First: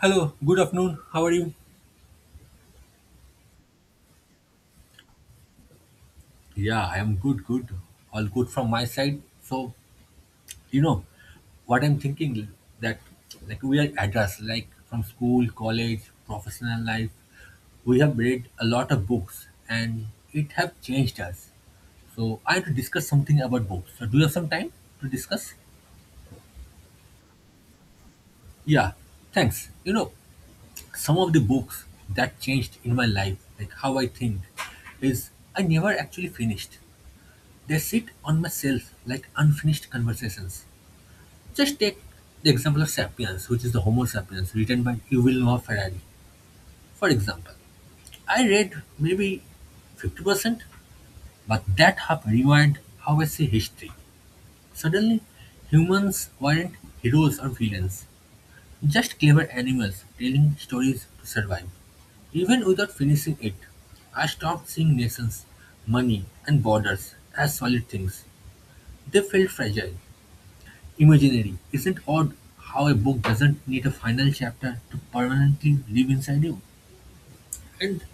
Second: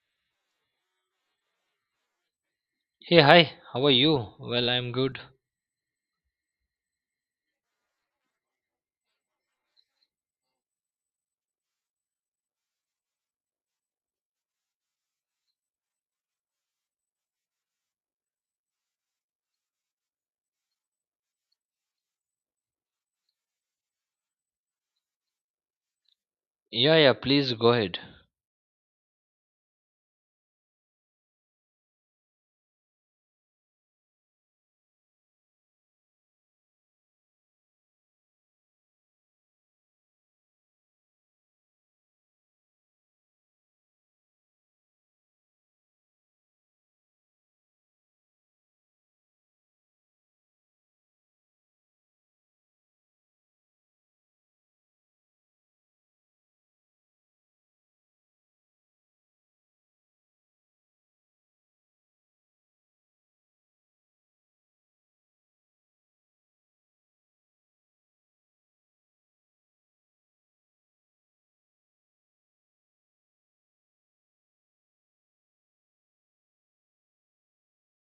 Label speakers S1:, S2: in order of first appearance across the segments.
S1: Hello, good afternoon. How are you?
S2: Hey, hi, how are you? Well, I'm good.
S1: Yeah, I am good, good. All good from my side. So, you know, what I'm thinking that like we are adults, like from school, college, professional life, we have read a lot of books and it have changed us. So I have to discuss something about books. So do you have some time to discuss?
S2: Yeah, yeah, please go ahead.
S1: Yeah, thanks. You know, some of the books that changed in my life, like how I think, is I never actually finished. They sit on my shelf like unfinished conversations. Just take the example of Sapiens, which is the Homo sapiens written by Yuval Noah Harari. For example, I read maybe 50%, but that half rewired how I see history. Suddenly, humans weren't heroes or villains, just clever animals telling stories to survive. Even without finishing it, I stopped seeing nations, money, and borders as solid things. They felt fragile. Imaginary. Isn't odd how a book doesn't need a final chapter to permanently live inside you? And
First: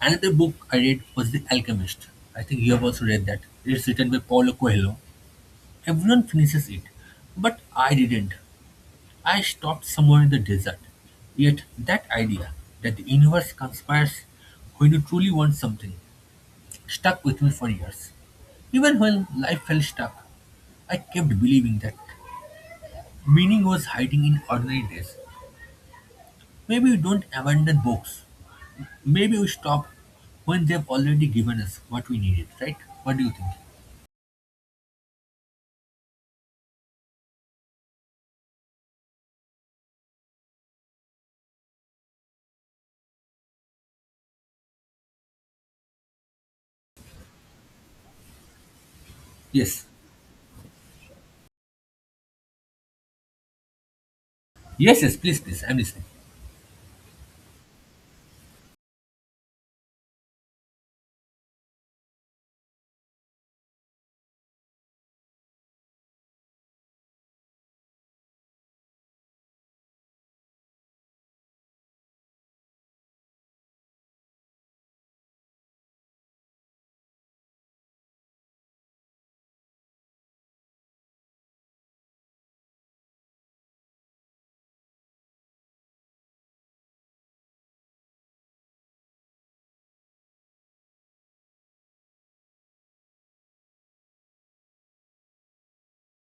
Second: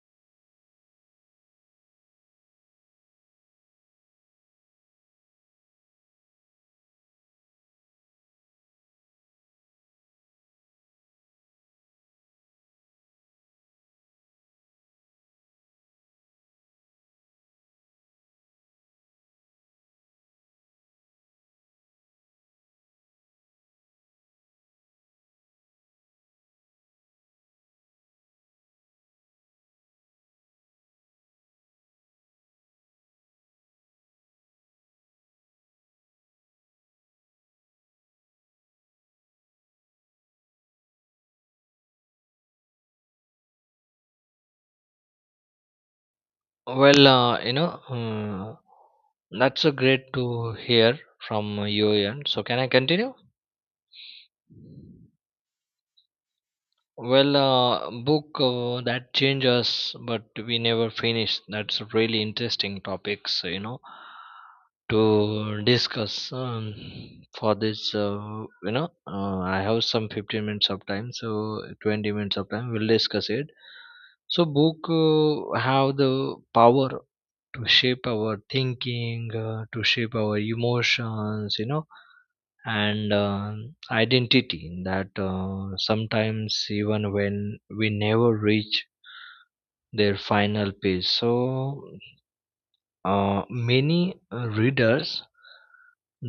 S1: another book I read was The Alchemist. I think you have also read that. It's written by Paulo Coelho. Everyone finishes it, but I didn't. I stopped somewhere in the desert. Yet that idea that the universe conspires when you truly want something stuck with me for years. Even when life felt stuck, I kept believing that meaning was hiding in ordinary days. Maybe we don't abandon books. Maybe we stop when they've already given us what we needed, right? What do you think?
S2: Well, uh, you know, uh, that's so
S1: Yes.
S2: great to hear from you, Ian. So, can I continue?
S1: Yes, yes, please, please. I'm listening.
S2: Book that changes, but we never finish. That's really interesting topics, you know. To discuss For this, I have some 15 minutes of time so 20 minutes of time we'll discuss it. Book have the power to shape our thinking, to shape our emotions you know and identity that sometimes even when we never reach their final page. So many readers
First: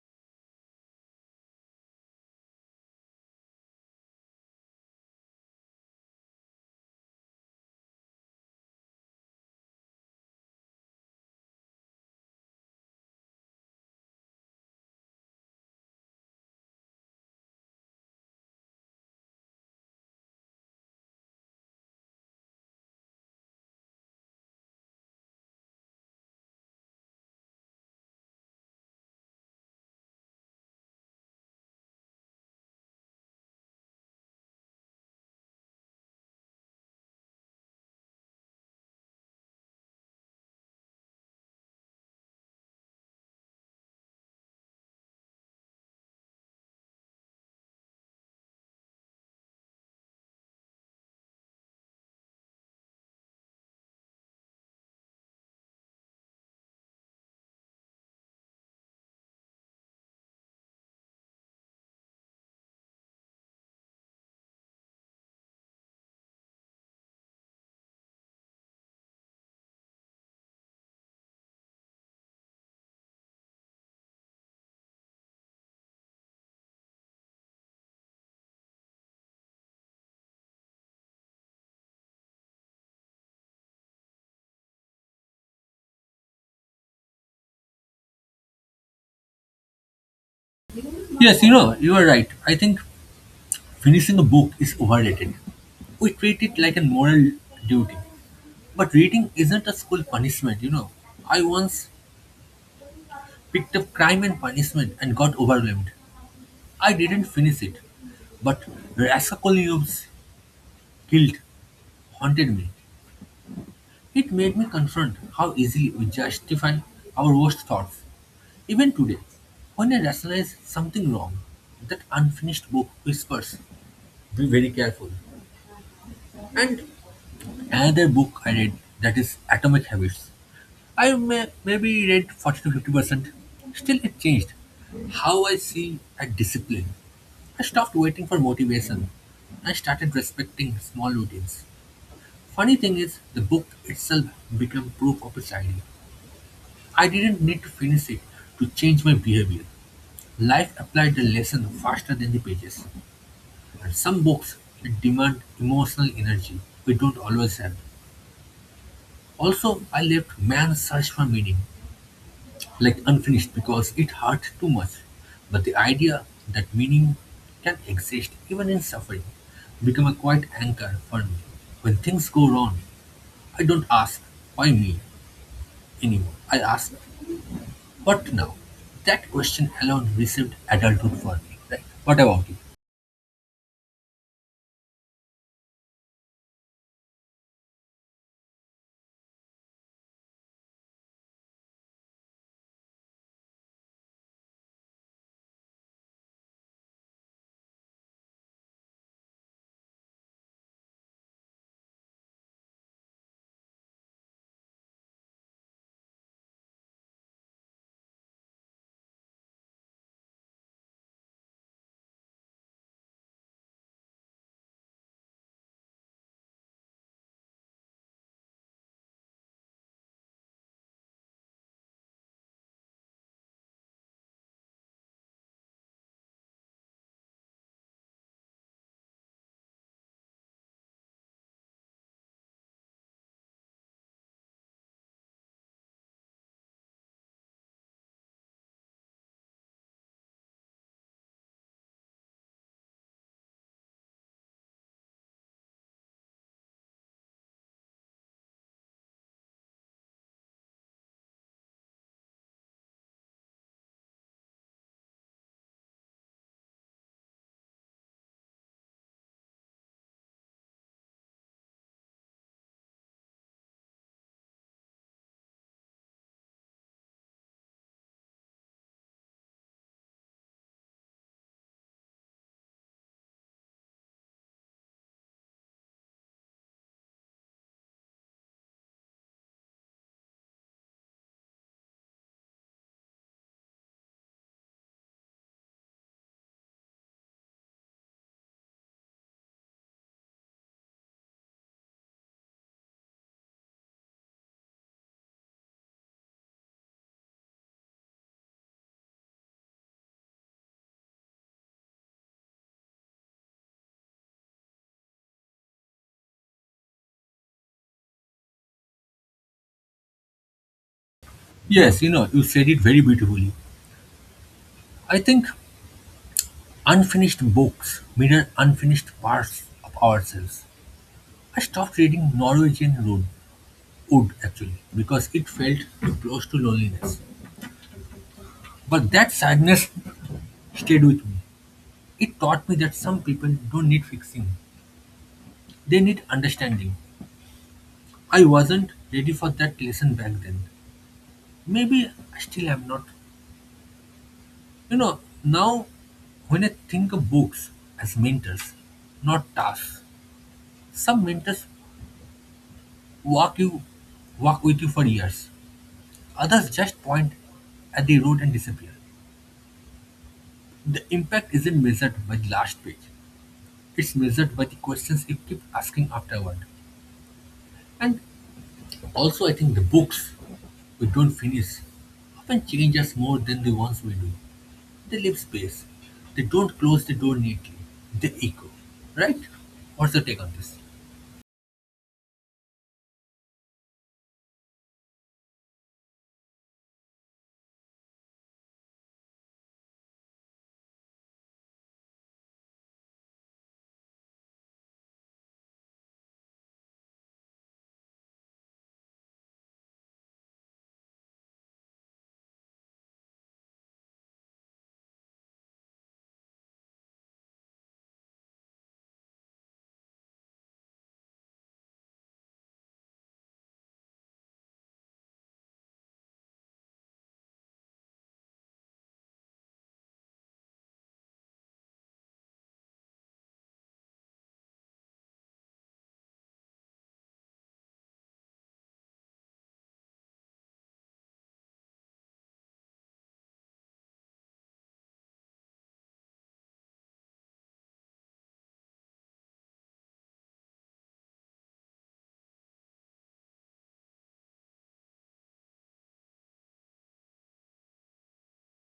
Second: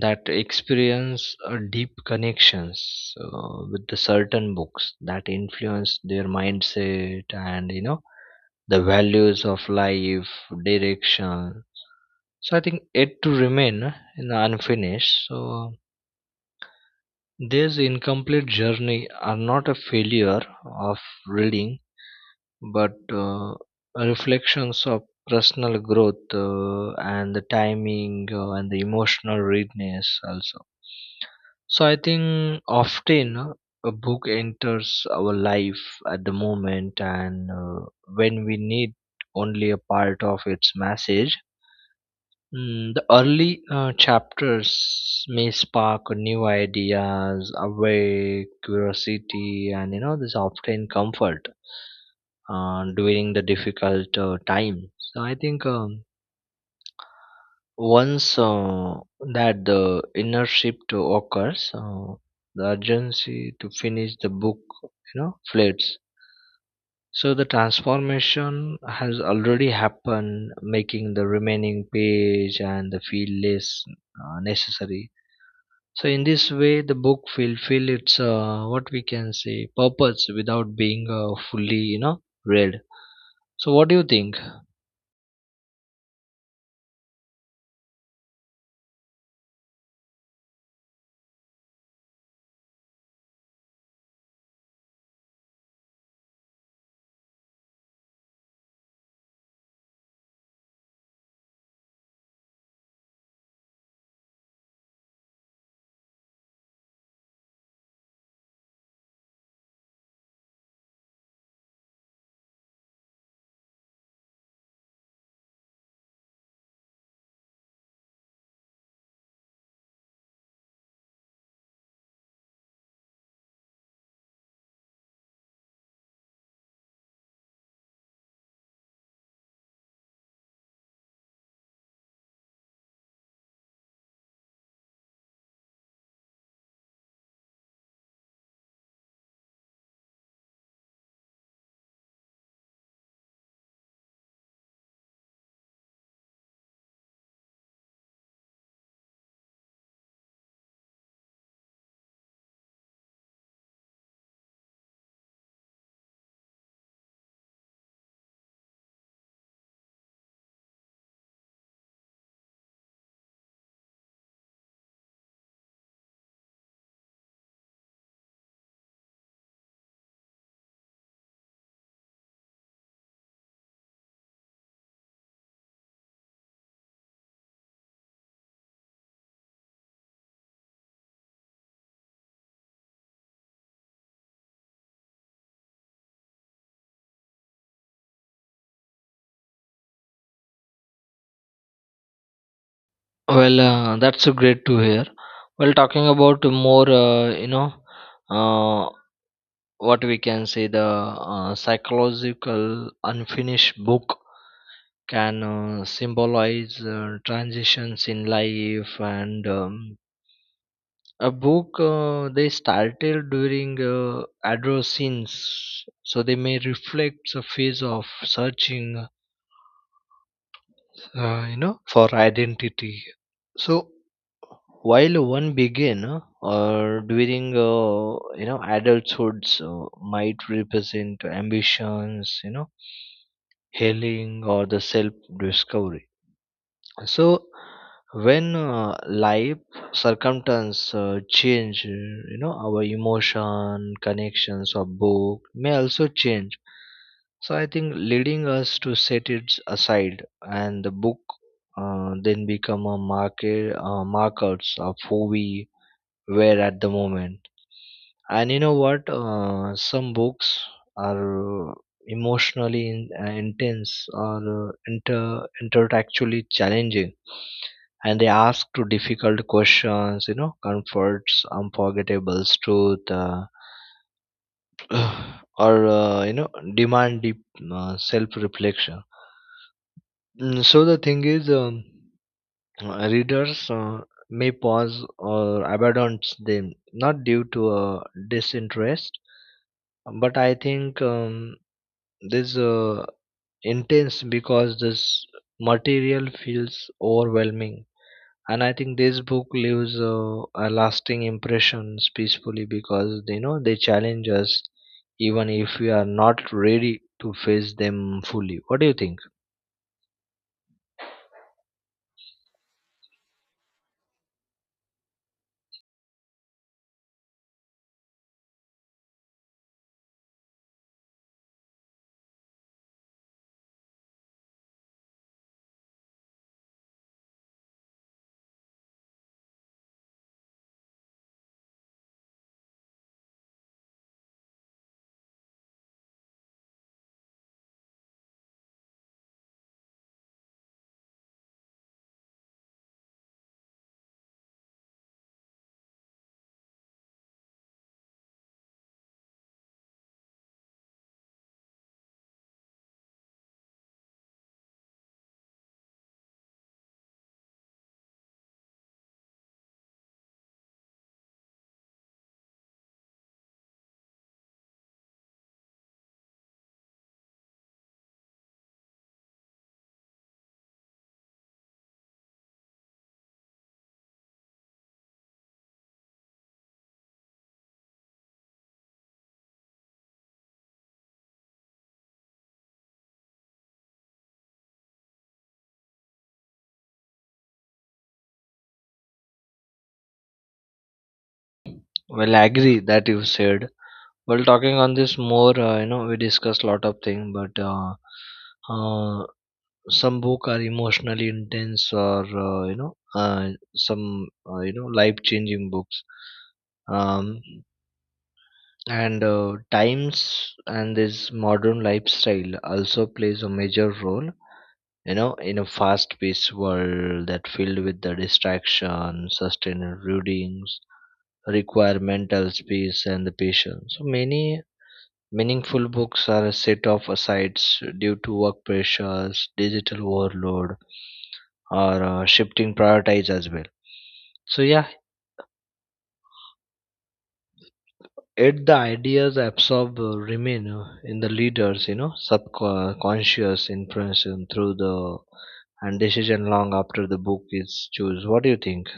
S2: that experience deep connections with the certain books that influence their mindset and you know the values of life direction. So I think it to remain in the unfinished. So this incomplete journey are not a failure of reading, but reflections of personal growth, and the timing, and the emotional readiness also. So I think often a book enters our life at the moment and when we need only a part of its message. Mm, the early chapters may spark new ideas, awake curiosity, and you know, this often comfort during the difficult time. So I think once that the inner shift occurs, the urgency to finish the book, you know, flares. So the transformation has already happened, making the remaining page and the feel less necessary. So in this way, the book will feel its what we can say purpose without being fully, you know, read. So what do you think?
S1: Yes, you know, you are right. I think finishing a book is overrated. We treat it like a moral duty. But reading isn't a school punishment, you know. I once picked up Crime and Punishment and got overwhelmed. I didn't finish it. But Raskolnikov's guilt haunted me. It made me confront how easily we justify our worst thoughts. Even today, when I rationalize something wrong, that unfinished book whispers, be very careful. And another book I read that is Atomic Habits. I maybe read 40 to 50%. Still, it changed how I see a discipline. I stopped waiting for motivation. I started respecting small routines. Funny thing is, the book itself became proof of its idea. I didn't need to finish it to change my behavior. Life applied the lesson faster than the pages. And some books demand emotional energy we don't always have. Also, I left man's search for meaning like unfinished because it hurt too much. But the idea that meaning can exist even in suffering became a quiet anchor for me. When things go wrong, I don't ask why me anymore. I ask. But now, that question alone received adulthood for me. Like, what about you?
S2: Well, that's a great to hear. Well, talking about more, uh, what we can say the psychological unfinished book can symbolize transitions in life and a book they started during adolescence, so they may reflect the phase of searching you know for identity. So while one begin or during you know adulthood so might represent ambitions you know healing or the self discovery. So when life circumstance change, you know our emotion connections of book may also change. So I think leading us to set it aside and the book then become a marker, markers of who we were at the moment. And you know what some books are emotionally intense or inter intellectually challenging and they ask to difficult questions you know comforts unforgettable truth or you know demand deep self reflection. So the thing is, readers may pause or abandon them not due to disinterest, but I think this intense because this material feels overwhelming. And I think this book leaves a lasting impressions peacefully because you know they challenge us even if we are not ready to face them fully. What do you think?
S1: Yes, you know, you said it very beautifully. I think unfinished books mirror unfinished parts of ourselves. I stopped reading Norwegian Wood actually, because it felt too close to loneliness. But that sadness stayed with me. It taught me that some people don't need fixing, they need understanding. I wasn't ready for that lesson back then. Maybe I still am not. You know, now when I think of books as mentors, not tasks, some mentors walk you walk with you for years. Others just point at the road and disappear. The impact isn't measured by the last page. It's measured by the questions you keep asking afterward. And also I think the books we don't finish often change us more than the ones we do. They leave space. They don't close the door neatly. They echo. Right? What's your take on this?
S2: Well, I agree that you said. Well, talking on this more, you know, we discussed a lot of things, but uh, some book are emotionally intense, or some you know life-changing books, um, and times and this modern lifestyle also plays a major role. You know, in a fast-paced world that filled with the distraction, sustained routines, require mental space and the patience. So many meaningful books are set off asides due to work pressures, digital overload, or shifting priorities as well. So yeah, yet the ideas absorb remain in the leaders, you know, subconscious influence and through the and decision long after the book is choose. What do you think?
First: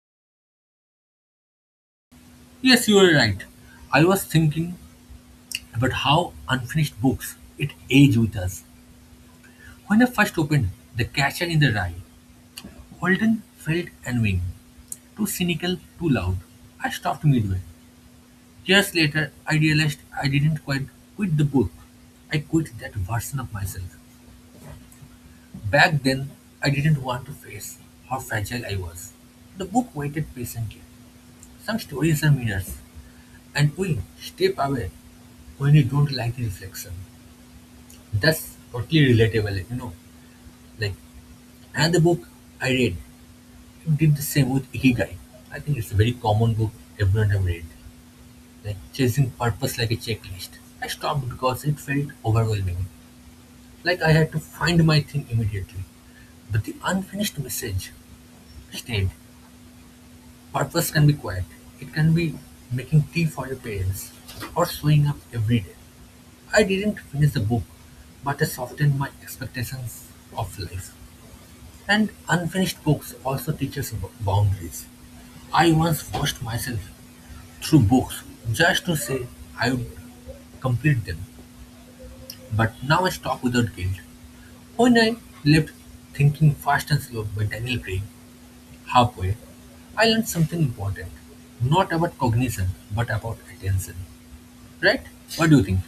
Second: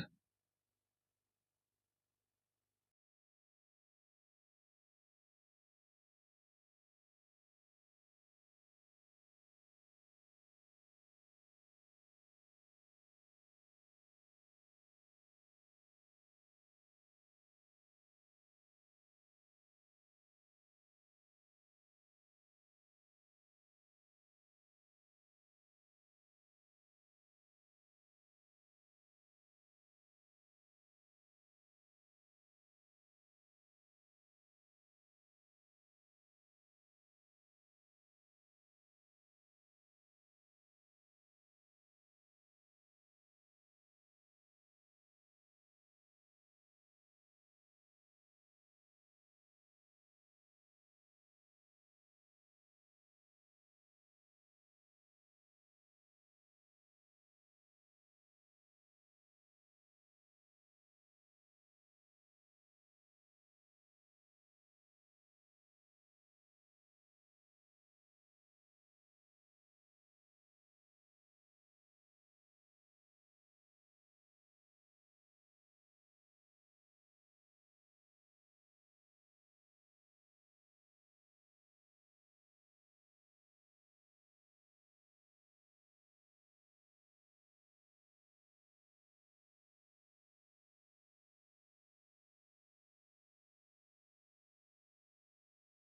S1: Yes, you are right. I was thinking about how unfinished books it age with us. When I first opened The Catcher in the Rye, Walden felt annoying, too cynical, too loud. I stopped midway. Years later, I realized I didn't quite quit the book. I quit that version of myself. Back then, I didn't want to face how fragile I was. The book waited patiently. Some stories are mirrors, and we step away when we don't like the reflection. That's totally relatable, you know. Like another book I read, did the same with Ikigai. I think it's a very common book everyone have read. Like chasing purpose like a checklist. I stopped because it felt overwhelming. Like I had to find my thing immediately. But the unfinished message stayed. Purpose can be quiet. It can be making tea for your parents or showing up every day. I didn't finish the book, but I softened my expectations of life. And unfinished books also teach us boundaries. I once forced myself through books just to say I would complete them, but now I stop without guilt. When I left Thinking Fast and Slow by Daniel Craig halfway, I learned something important. Not about cognition, but about attention. Right? What do you think?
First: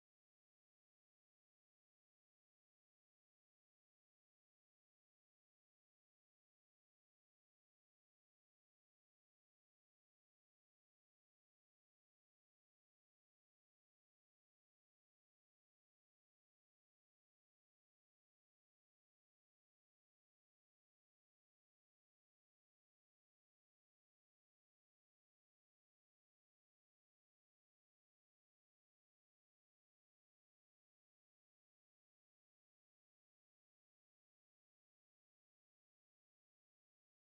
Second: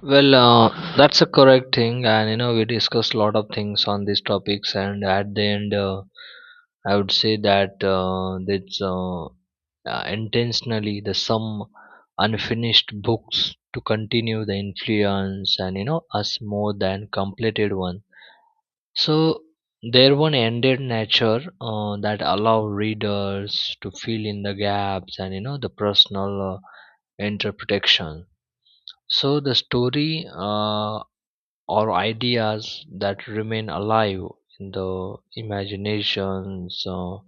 S2: Well, that's a correct thing, and you know we discussed a lot of things on these topics, and at the end, I would say that that's intentionally the some unfinished books to continue the influence, and you know us more than completed one. So their one ended nature that allow readers to fill in the gaps and you know the personal interpretation. So the story or ideas that remain alive in the imaginations,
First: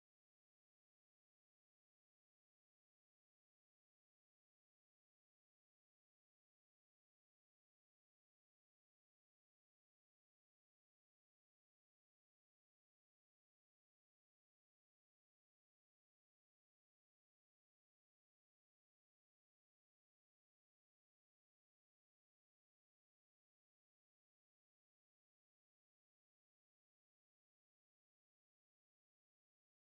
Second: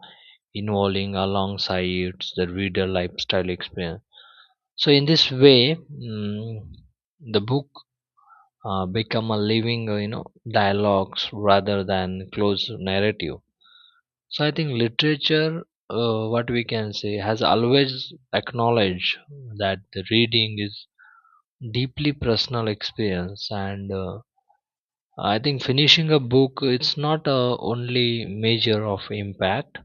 S2: involving alongside the reader lifestyle experience. So in this way, mm, the book become a living you know dialogues rather than closed narrative. So I think literature what we can say has always acknowledged that the reading is deeply personal experience and I think finishing a book it's not a only measure of impact,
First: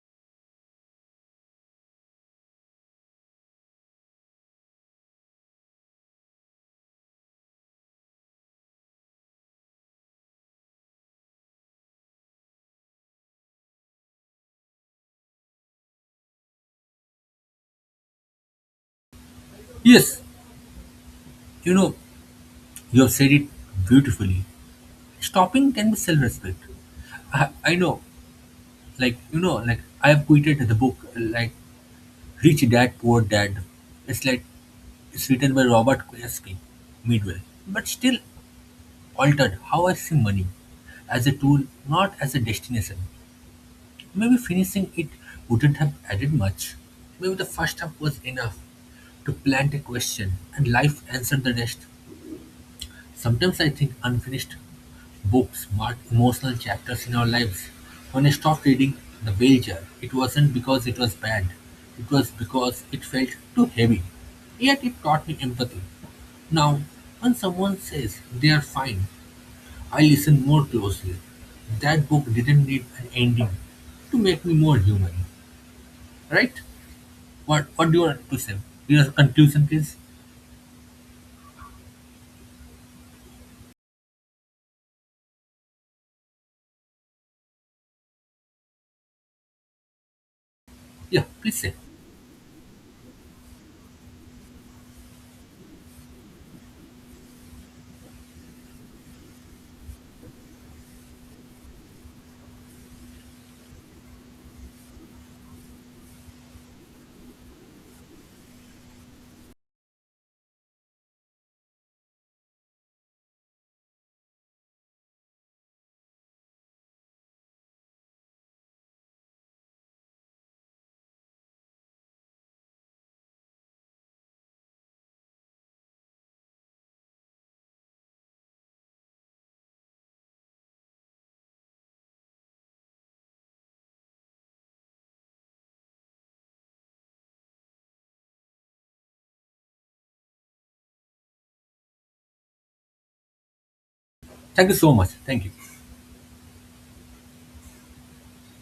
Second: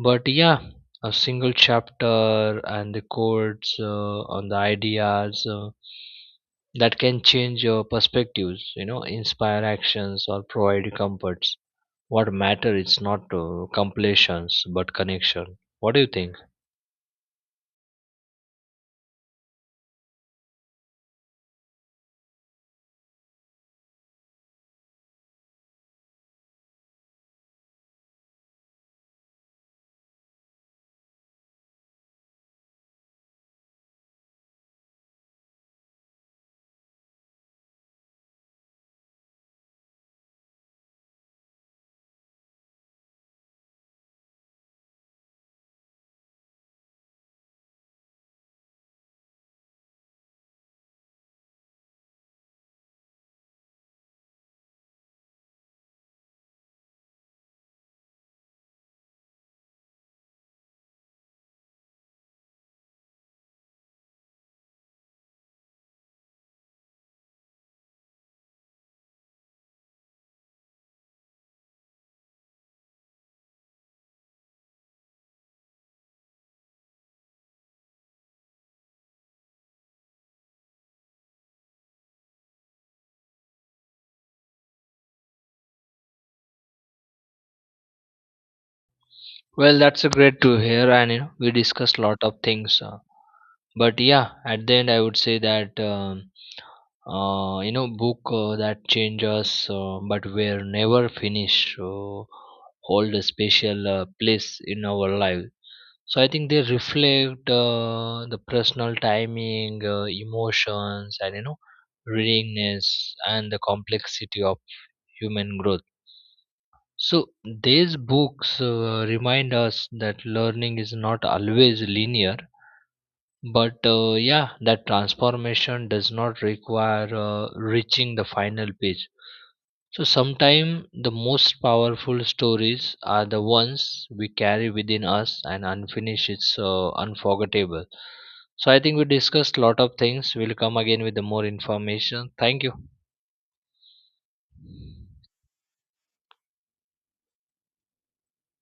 S2: but yeah, a single chapter and the quotes on the ideas that can change your perspectives, you know, inspire actions or provide comforts. What matter is not completions but connection. What do you think?
S1: Yes, you know, you have said it beautifully. Stopping can be self respect. I know, like, like I've quoted the book, like Rich Dad Poor Dad. It's like it's written by Robert Kiyosaki midway, but still altered how I see money as a tool, not as a destination. Maybe finishing it wouldn't have added much. Maybe the first half was enough to plant a question, and life answered the rest. Sometimes I think unfinished books mark emotional chapters in our lives. When I stopped reading The Wager, it wasn't because it was bad, it was because it felt too heavy. Yet it taught me empathy. Now, when someone says they are fine, I listen more closely. That book didn't need an ending to make me more human, right? What do you want to say? Your conclusion, please.
S2: Well, that's a great to hear, and you
S1: Yeah,
S2: know, we
S1: please say.
S2: discussed lot of things. But yeah, at the end, I would say that. You know book that change us but were never finished hold a special place in our life. So I think they reflect the personal timing, emotions and you know readingness and the complexity of human growth. So these books remind us that learning is not always linear, but yeah, that transformation does not require reaching the final page. So sometimes the most powerful stories are the ones we carry within us and unfinished it's unforgettable. So I think we discussed lot of things. We'll come again with the more information. Thank you.
S1: Thank you so much. Thank you.